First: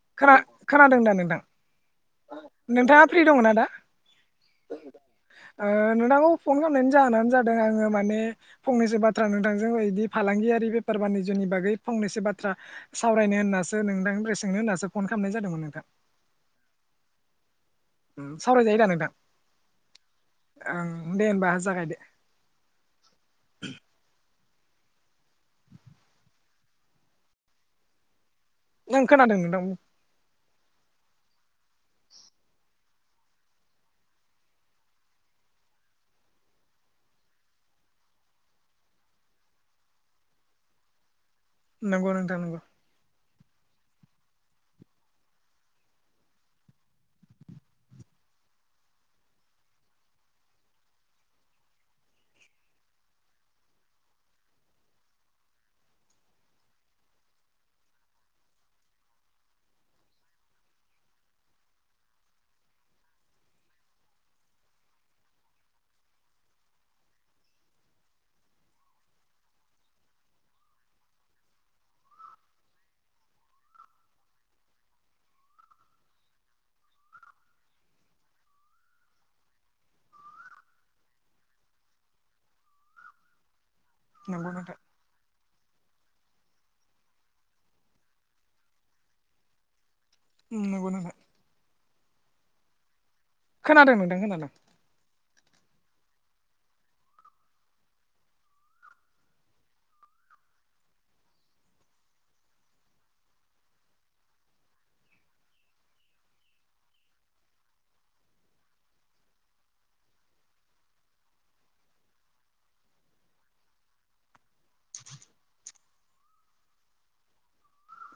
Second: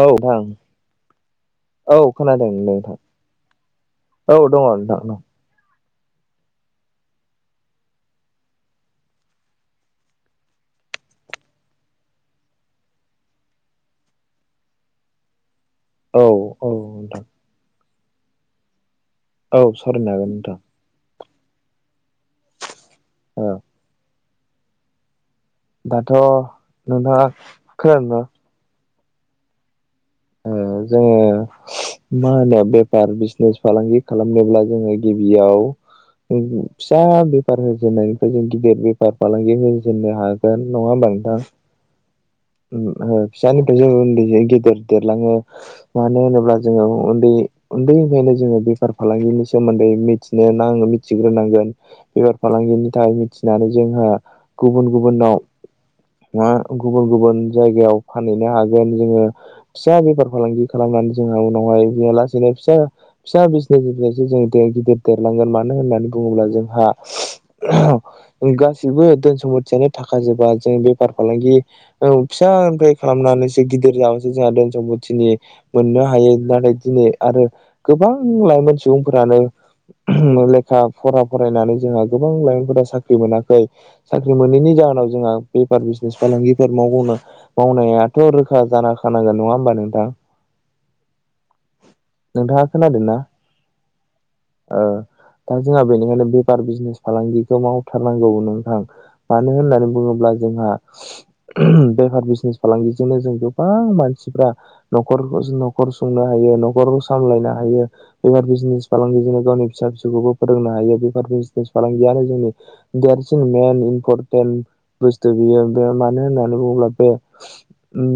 औ खोना नोंथां खोनादों दा नोंथां औ खोनादों नोंथां। नोंथाङा फ्रि दङ ना दा औ दङ नोंथां। ओ नोंथांखौ फन खालामनायनि जाहोनानो जादों आङो माने फंनैसो बाथ्रा नोंथांजों बिदि फालांगियारि बेफार फार बानिज्यनि बागै फांनैसो बाथ्रा सावरायनो होन्नासो नोंथांनिफ्राइ सोंनो होन्नासो फन खालामनाय जादोंमोन नोंथां औ औ नोंथां। सावरायजायोदा नोंथां? औ सरायनो हागोन नोंथां। ओं दे होमबा जागायदो। औ दाथ' नोंथाया खनादोंना? नों खोनादों नोंथां बुं ओ जोङो मा होनो बेफार बिजनेस फालांगि खालामनोब्ला जोङो गिबियाव फिसा बेफार होजेननायनिफ्राय जों गिदिर बेफार फालांगि होजेननो हागोन नङा होमबा नोंथां? नंगौ नोंथां नंगौ। जोंङो उन्दै जा गेदेर देरलाङो मानो होनोब्ला जोङो उन्दै उन्दैनिफ्रायनो जोङो बेफार फालांगिनि सोमोनदै मिथिनोनां मिथिग्रोनांगोन बेफार फालांगिनि थाखायनानै जोंहा गुबुन गुबुनाव ओ गुबुन गुबुन जायगायाव फानहैनो हागोन जोङो फिसा बेफार फालांगि खालामनानै जोंहा उनावहाय बे लासैनो फिसा फिसा बिजनेसनिफ्रायसो जों गिदिर देरलांगोन मानो होननानै बुङोब्ला जोंहा गासिबो धोन समपथियानो थाखाजोबा जों बेफार फालांगि ओ फिसा सानिफ्राय खालामनानैसो गिदिर जाबो जादों। जथिनि मोननो हायो नाथाय दिनै आरो गोबां लाइमोन सुबुंफोरानो लेखा फरा फरायनानै जोंहा गोबां लाइ साख्रि मोनाखै साख्रि नंगौ मोनैनि नोंथां जाहोनाव जोंहा बेफार बिजनेस फालांगिफोर मावनो मावनायाथ' रोखा जाखानांगोन नङा होमबा नोंथां? नंगौ नोंथां नोंथाङा खोनादोंना खोनादों नोंथां खोनादों ओ दा जोंहा बेनिखायनो। बेफार बिजनेस फालांगिखौ मावथारनांगौ नोंथां मानो होननानै बुङोब्ला जोंहा बेफार बिजनेस फालांगिजोंनो जों गोबां मानसिफ्रा नख'र नख'र संनो हायो नख'र सामलायनो हायो बेबार बिजनेस फालांगिजोंनो। फिसा फिसौखौबो फोरोंनो हायो बेफोर बिजनेस फालांगियानो जोंनि देरसिन मेन इम्परटेन्ट। बुस्थु बियो बे मानो होननानै बुङोब्ला बे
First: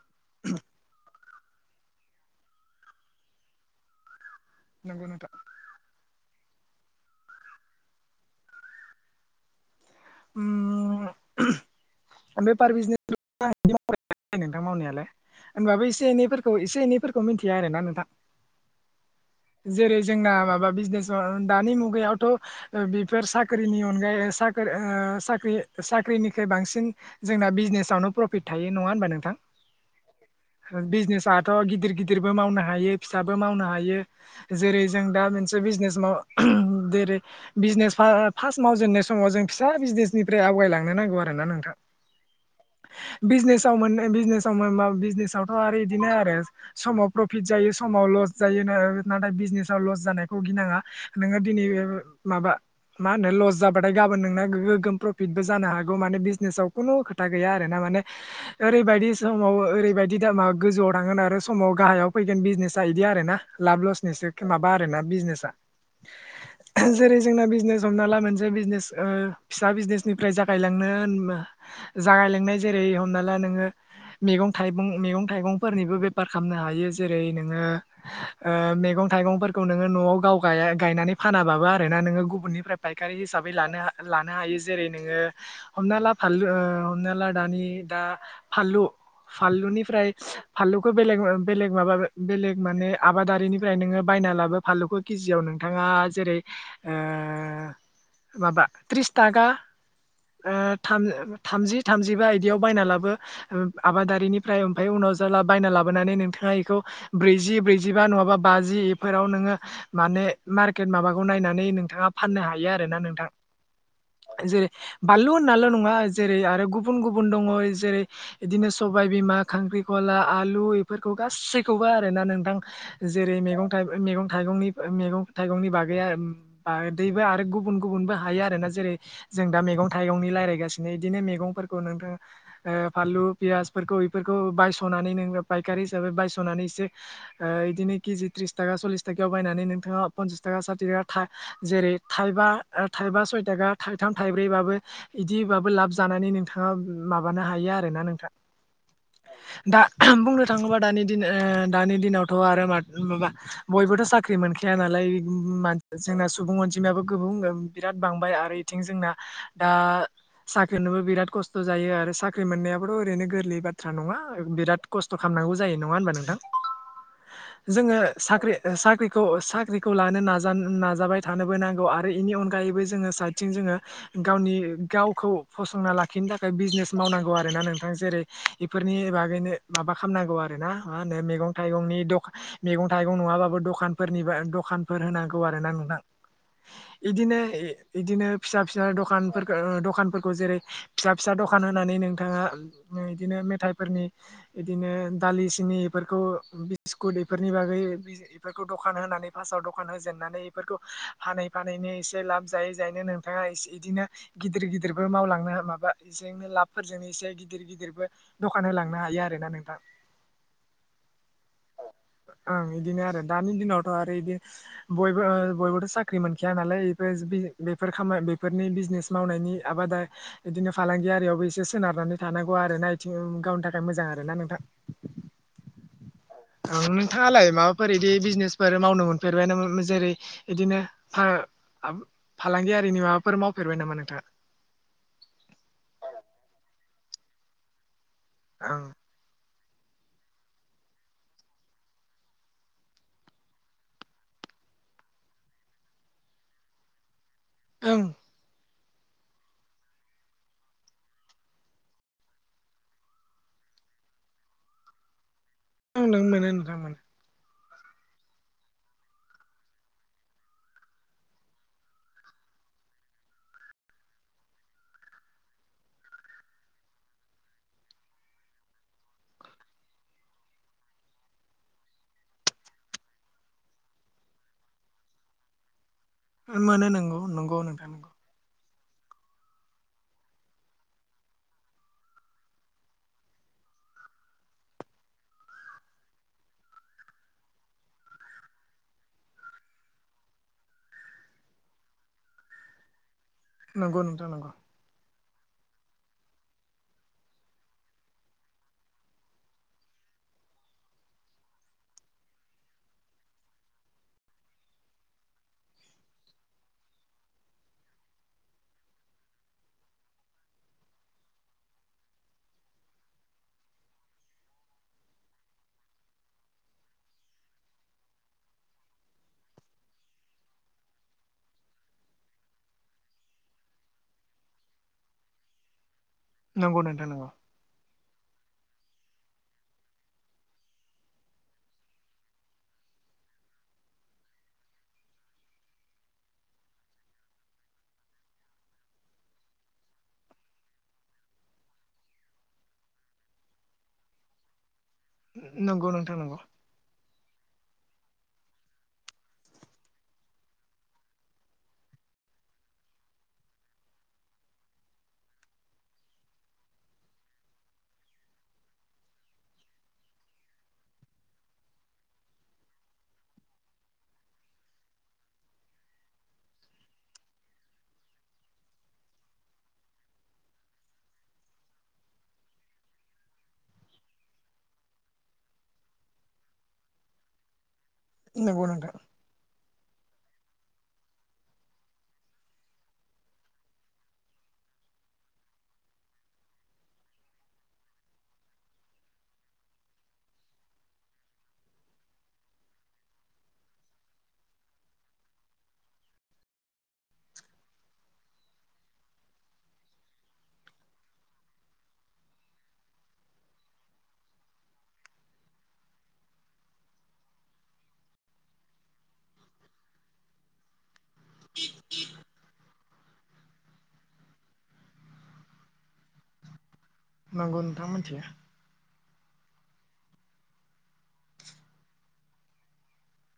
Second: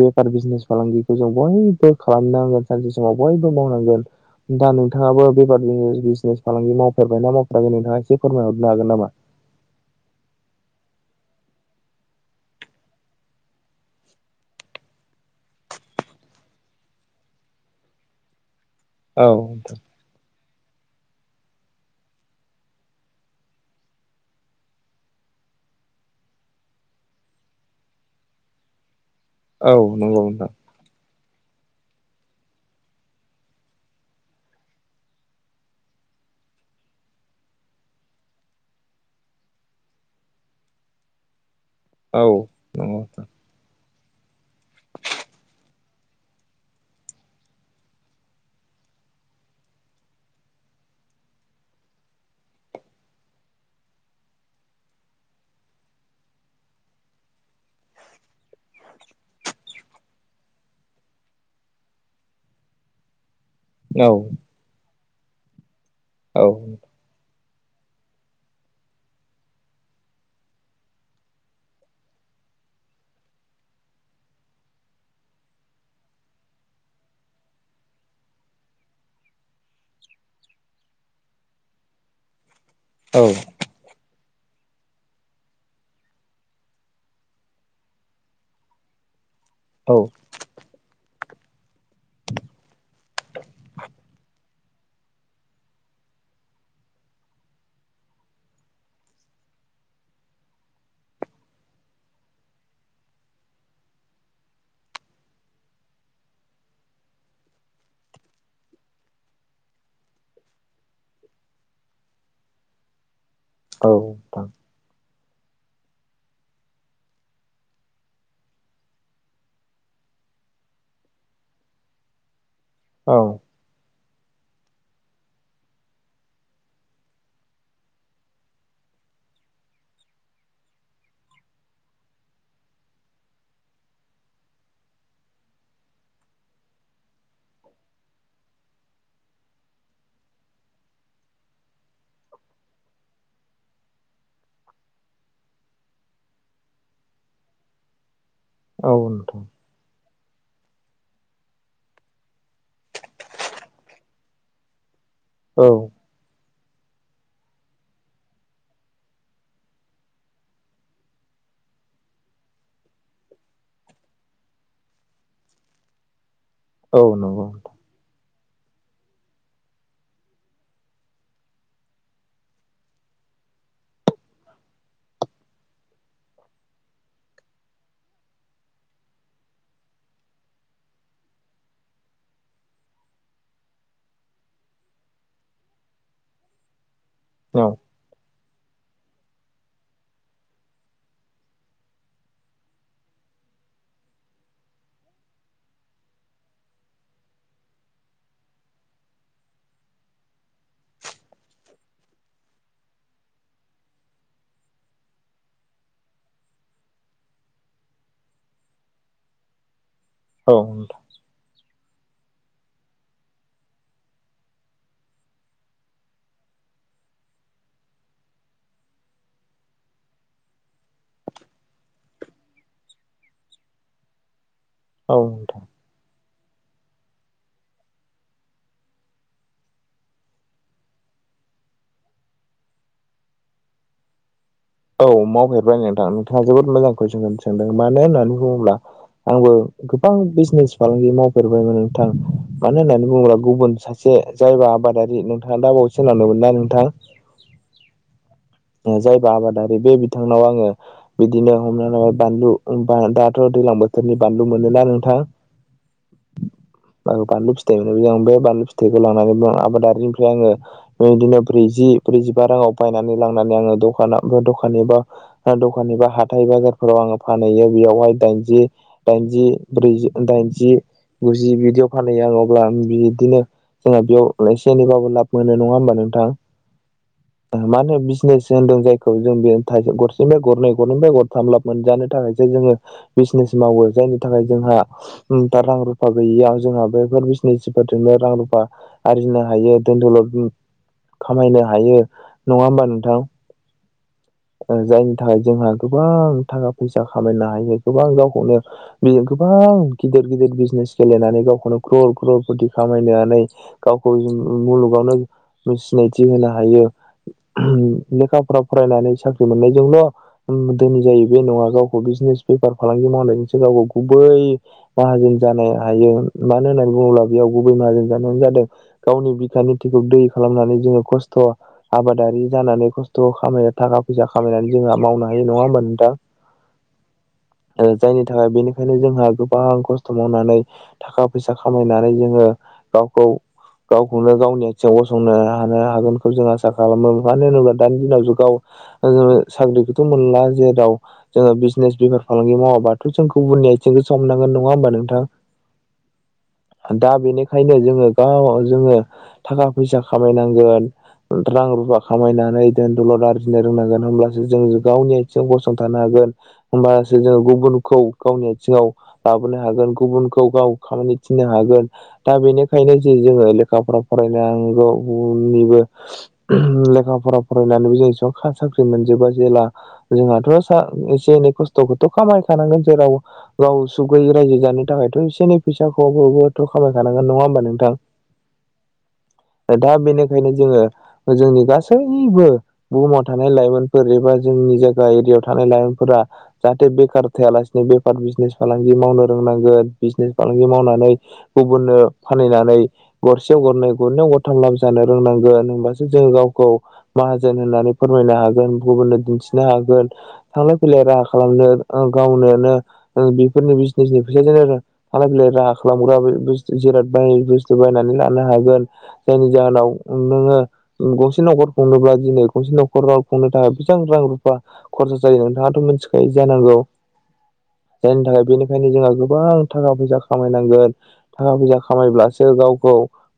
बेफार बिजनेस फालांगि जों बयबो खालामनांगोन सानसे समाव बयबो मावनांगोन दा नंगौ नोंथाङाबो नोंथां बेफारनि। बिजने फालांगि मावफेरबायना मावफेराखोन नोंथाङा एसे फोरमायहरनो हागोन नामा? उम बेफार बिजनेस [inaudible] नोंथां मावनायालाय होनबाबो एसे एनैफोरखौ एसे एनैफोरखौ मिन्थियो आरोना नोंथां। औ नोंथां। जेरै जोंना माबा बिजनेस दानि मुगायावथ' बेफोर साख्रिनि अनगायै ओ साख्रि ओ साख्रि साख्रिनिख्रुइ बांसिन जोंना बिजनेसावनो प्रफिट थायो नङा होनबा नों औ नंगौ नोंथां दाथ' गिदिर गिदिरबो मावनो हायो फिसाबो मावनो हायो जेरै जों दा मोनसे बिजनेस माव जेरै बिजनेस फार्स्ट मावजेननाय समाव जों फिसा बिजनेसनिफ्राय दे आवगायलांनो नांगौ आरो ना नोंथां औ नंगौ नोंथां बिजनेसाव मोन बिजनेसाव मा बिजनेसावथ' आरो इदिनो आरो समाव प्रफिट जायो समाव लस जायो नाथाय बिजनेसाव लस जानायखौ गिनाङा नोङो दिनै ओ माबा मा होनो लस जाबाथाय गाबोन नोंना ओग गोगोम प्रफिटबो जानो हागौ माने बिजनेसाव खुनु खोथा गैया आरोना माने ओरैबायदि समाव ओरैबायदि दामा गोजौवाव थांगोन आरो समाव गाहायाव फैगोन बिजनेसा इदि आरो ना लाब लसनिसो औ माबा आरोना बिजनेसा औ जेरै जोंना बिजनेस हमना ला मोनसे बिजनेस ओ फिसा बिजनेस निफ्राय जागायलांनो जागायलांनाय जेरै हमना ला नोङो मेगं थाइं मेगं थाइगंफोरनिबो बेफार खालामनो हायो जेरै नोङो ओ मेगं थाइगंफोरखौ नोङो न'वाव गाव गाय गायनानै फानाबाबो आरोना नोङो गुबुननिफ्राय फायखारि औ हिसाबै लानो लानो हायो जेरै नोङो हमना ला फानलु ओ हमना ला दानि दा फानलु औ फानलुनिफ्राय फानलुखौ बेलेग बेलेग माबा बेलेग माने आबादारिनिफ्राय नोङो बायना लाबो फानलुखौ केजियाव नोंथाङा जेरै ओ माबा त्रिसथाखा ओ थामजि थामजिबा इदियाव बायना लाबो आबादारिनिफ्राय ओमफ्राय उनाव जाय बायना लाबोनानै नोंथाङा इखौ ब्रैजि ब्रैजिबा नङाबा बाजि इफोराव नोङो माने मार्केट माबाखौ नायनानै नोंथाङा फाननो हायो आरो ना नोंथां औ नोंथां फानलु होननाल' नङा जेरै आरो गुबुन गुबुन दङ जेरै बिदिनो सबाय बिमा खांख्रिखला खला आलु इफोरखौ गासैखौबो आरो ना नोंथां औ एरै मेगं थाइगं मेगं थाइगंनि मेगं थाइगंनि बागै दैबो आरो गुबुन गुबुनबो हायो आरोना जेरै जों दा मेगं थाइगंनि रायलायगासिनो इदिनो मेगंफोरखौ नोंथां ओ फानलु पियासफोरखौ बेफोरखौ बायस'नानै नों फायखारि हिसाबै बायस'नानै एसे ओ इदिनो किजि त्रिसथाखा सलिसथा थाखायाव बायनानै नोंथाङा पनसासथाखा साथिथाखा जेरै था थाइबा सयथाखा थाइथाम थाइब्रैबाबो इदिबाबो लाब जानानै नोंथाङा औ नोंथां दा बुंनो थाङोबा दानि दिन ओ दानि दिनावथ' आरो माबा बयबोथ' साख्रि मोनखाया नालाय औ [inaudible] जोंना सुबुं अनजिमायाबो गुबुं बिराद बांबाय आरो बिथिं जोंना दा साख्रिनोबो बिराद खस्थ' जायो आरो साख्रि मोननायाबोथ' ओरैनो गोरलैब बाथ्रा नङा बिराद खस्थ' खालामनांगौ जायो नङा होनबा नोंथां औ नंगौ नोंथां जोङो साख्रि साख्रिखौ साख्रिखौ लानो नाजा नाजाबाय थानोबो नांगौ आरो इनि अनगायैबो जोङो स थिं जोङो गावनि गावखौ फसंना लाखिनो थाखाय बिजनेस मावनांगौ आरोना नोंथां जेरै बेफोरनि बागैनो माबा खालामनांगौ आरो ना मा होनो मैगं थाइगंनि दखान मैगं थाइगं नङा माबाबो दखाफोरनि दखानफोर होनांगौ आरोना नोंथां नोंथां बिदिनो बिदिनो फिसा फिसा दखान दखानफोरखौ जेरै फिसा फिसा दखान होनानै नोंथाङा बिदिनो मेथाइफोरनि बिदिनो दालि सिनि बेफोरखौ बिस्कुट बेफोरनि बागै बेफोरखौ दखान होनानै फासाव दखान होजेननानै बेफोरखौ फानै फानैनो एसे लाब जायो नो नोंथाङा इदिनो गिदिर गिदिरबो मावलांनो माबा बेजोंनो लाबफोरजों एसे गिदिर गिदिर गिदिरबो दखान होलांनो हायो आरो ना नोंथां औ नों औ ओं इदिनो आरो दानि दिनावथ' आरो बिदि बयबो बयबोथ' साख्रि मोनखाया नालाय बेफोर बेफोर खामानि बेफोरनि बिजनेस मावनायनि आबादा बिदिनो फालांगियियावबो एसे सोनारनानै थानांगौ आरो ना आथिं गावनि थाखाय मोजां आरो ना नोंथां औ औ ओं नोंथाङालाय माबाफोर बिदि बिजनेसफोर मावनो मोनफेरबाय नाम जेरै बिदिनो फार फालांगियारिनि माबाफोर मावफेरबाय नामा नोंथाङा औ मावफेरबाय नोंथां नोंथाङा जोबोद मोजां कुइसनखौ सोंदों मानो होननानै बुङोब्ला ओं आंबो गोबां बिजनेस फालांगि मावफेरबायमोन नोंथां मानो होननानै बुङोब्ला गुबुन सासे जायबा आबादारि नोंथाङा दा बावैसो होनलांदोंमोन ना नोंथां ओं ओ जायबा आबाद ओ बे बिथांनाव आङो बिदिनो हमनानै ला बानलु दाथ' दैलां बोथोरनि बानलु मोन लु ना नोंथां ओं नों मोनो नोंथां मोनो बानलु फिथाइ बे बानलु फिथाइखौ लानानै आबादारिनिफ्राय आङोदिनो ब्रैजि ब्रैजिबा राङाव बायनानै लांनानै आङो दखानाव दखा एबा दखान एबा हाथथाय बाजारफोराव आङो फानहैयो बेयावहाय दाइनजि दाइन जि ब्रैजि दाइनजि गुजि बिदियाव फानहैयो आङ अब्ला बिदिनो जोंहा बेयाव एसे एनैबाबो लाब मोनो नङा होमबा नों थां मोनो नंगौ नंगौ मा नोंथां होनो नंगौ बिजनेसो होनदों खौ जों बेहाय थाय गरसेनिफ्राय गरनै गरनैनिफ्राय गरथाम लाब मोनजानो थाखायसो जोङो बिजनेस मावो जायनि थाखाय जोंहा दा रां रुफा गैयैयाव जोंहा बेफोर बिजनेसफोरजोंनो रां रुफा आरजिनो हायो दोन दलद खामायनो हायो नङा हबा नोंथां नंगौ नोंथां नंगौ ओ जायनि थाखाय जोंहा गोबां थाखा फैसा खामायनो हायो गोबां गावखौनो बि गोबां गिदिर गिदिर गिदिर बिजनेस गेलेनानै गावखौनो क्र क्र फथि खामायनानै गावखौ मुलुगावनो सिनायथि होनो हायो लेखाफ्राव फरायनानै साख्रि मोननायजोंल' धोननि जायो बे नङा गावखौ बिजनेस बेफार फालांगि मावनायनि सिगा नो गुबै माहाजोन जानो हायो मानो होननानै बुङोब्ला बेयाव गुबै माहाजोन जानाय जादों गावनि बिखनि थैखौ दै खालामनानै जोङो खस्थ' आबादारि जानानै खस्थ' खा खामायनो थाखा फैसा खामायनानै जोंहा मावनो हायो नङा होमब नोंथा नंगौ नोंथां नंगौ। ओ जायनि थाखाय बिनि दिनै जोंहा गोबां खस्थ' मावनानै थाखा फैसा खामायनानै जोङो गावखौ गावखौनो गावनि आथिङाव गसंनो हानो हागोनखौ जों आसा खालामो मानो होनोब्ला दानि दिनाव जु गाव ओ साख्रिखौथ' मोनला जेराव जोङो बिजनेस बेफार फालांगि मावाबाथ' जोंखौ गुबुननि आथिंखौसो हमनो नांगोन नङा होमबा नों नंगौ नोंथां नंगौ ओंखायनो जोङो गाव जोङो थाखा फैसा खामायनांगोन रां रुफा खामायनानै दोन दौलद आरजिनो रोंनांगोन होमब्लासो जों गावनि आथिङाव गसंथानो हागोन होमबासो जों गुबुनखौ गावनि आथिङाव लाबोनो हागोन गुबुनखौ गाव खामानि थिननो हागोन दा बेनिखायनो जो-जोङो लेखा फरा फरायनाल नांगौनिबो लेखा फरा फर रायनानै जों साख्रि मोनजोबा जेला जोंहाथ' सा एसे एनै खस्थ'खौथ' खामायखा नांगोन जेराव गाव सुग गैयै रायजो जानो थाखायथ' एसे एै फैसाखौबो' खामायखानांगोन नङा होम बा नोंथां नंगौ नोंथां दा बेनिखायनो जोङो जोंनि गासै निबो बुहुमाव थानाय लाइमोनफोर एबा जोंनि जायगा एरियायाव थानाय लाइमोनफोरा जाहाथे बे बेखार थायालासिनो बेफार बिजनेस फालांगि मावनो रोंनांगोन बिजनेस फालांगि मावनानै गुबुननो फानहैनानै गरसेयाव गरनै गरनैवाव गरथाम लाब जानो रोंनांगोन होनबासो जोङो गावखौ माहाजोन होननानै फोरमायनो हागोन गुबुननो दिन्थिनो हागोन थांलाय फैलाय राहा खालामनो गावनो नो बेफोरनि बिजनेसनि फैसाजों थलाय फैलाय राहा खालामग्रा बे जिराद बाय बुस्थु बायना हानो लानो हागोन जायनि जाहोनाव नोङो गंसे न'खर खुंनोब्ला दिनै गंसे न'खराव खुंनो थाखाय बेसेबां रां रुफा खरसा जायो नोंथाङाथ' मिथिखायो जानांगौ नंगौ नोंथां मिथियो। जायनि थाखाय बेनिखायनो जोंहा गो बां थाखा फैसा खामायनांगोन थाखा फैसा खामायब्लासो गावखौ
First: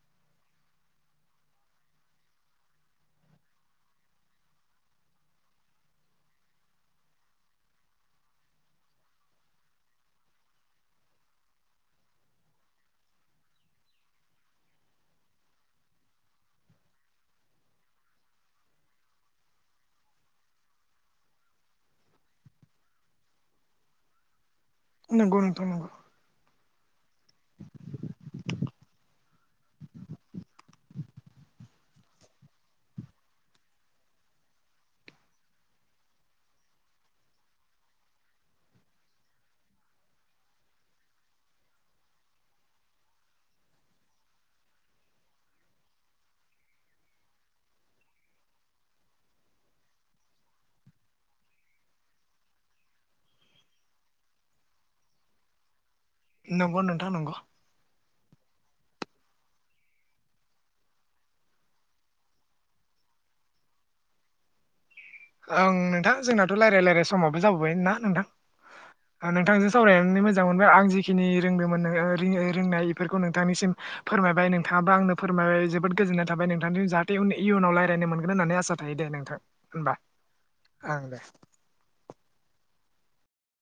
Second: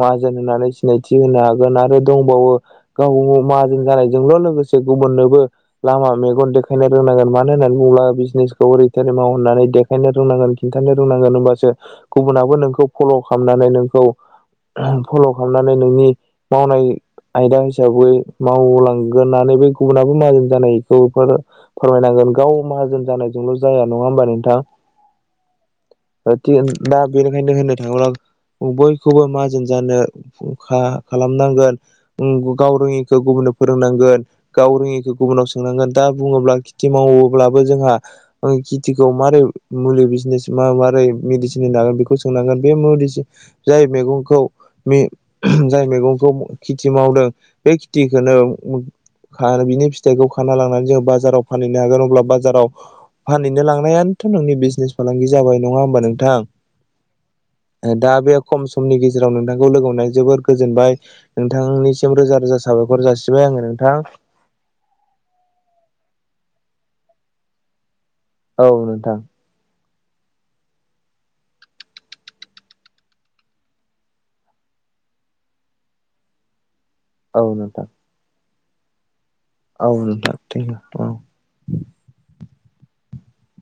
माहाजोन होननानै सिनायथि होनो हागोन आरो दंबावो गाव गाव माहाजोन जानायजोंल' लोगोसे गुबुननोबो लामा मेगन देखायनो रोंनांगोन मानो होननानै बुङो- ब्ला बिजनेसखौ ओरै थोरै माव होनना देखायनो रोंनांगोन खिन्थानो रोंनांगोन होमबासो गुबुनाबो नोंखौ फल' खालामनानै नोंखौ फल' खालामनानै नोंनि मावनाय आयदा हिस हिसाबै मावलांगोननानो बे गुबुनाबो माहाजोंन जानायखौ फोरमायनांगोन गाव माहाजोन जानायजोंल' जाया नङा होमबा नोंथां नंगौ नंथां नंगौ दा बेनिखायनो होननो थाङोब्ला बयखौबो माजोन जानो खालामनांगोन गाव रोङिखौ गुबुननो फोरोंनांगोन गाव रोङिखौ गुबुनाव सोंनांगोन दा बुङोब्ला खेथि मावोब्लाबो जोंहा खिथिखौ मारै मुलि बिजनेज मा मारै मेडिसिन होनो हांगोन बेखौ सोंनांगोन बे मुलि जाय मैगंखौ मे जाय मैगंखौ खेथि मावदों बे खेथिखौनो आरो बिनि फिथाइखौ खाना लांनानै जोङो बाजाराव फानहैनो हागोन अब्ला बाजाराव फानहैनो लांनायानोथ' नोंनि बिजनेस फालांगि जाबाय नङा होमबा नोंथां नंगौ नोंथां नंगौ दा बे खम समनि गेजेराव नोंथांखौ लोगो हमना जोबोर गोजोनबाय नोंथांनिसिम रोजा रोजा साबायखर जासिबाय आङो नोंथां ओं नोंथां जोंनाथ' रायलाय रायलाय समाबो जाबोबाय ना नोंथां औ नोंथां सावरायनो मोजां मोनबाय आं जिखिनि रोंदोंमोन रि ओ रोंनाय बेफोरखौ नोंथांनिसिम फोरमायबाय नोंथां नोंथांङाबो आंनो फोरमायबाय जोबोद गोजोननाय थाब नोंथांनि जा ति औ इयुनाव नोंथां रायज्लायनो मोनगोन होननानै आसा थायो दे नोंथां होमबा ओं दे [unintelligible] अ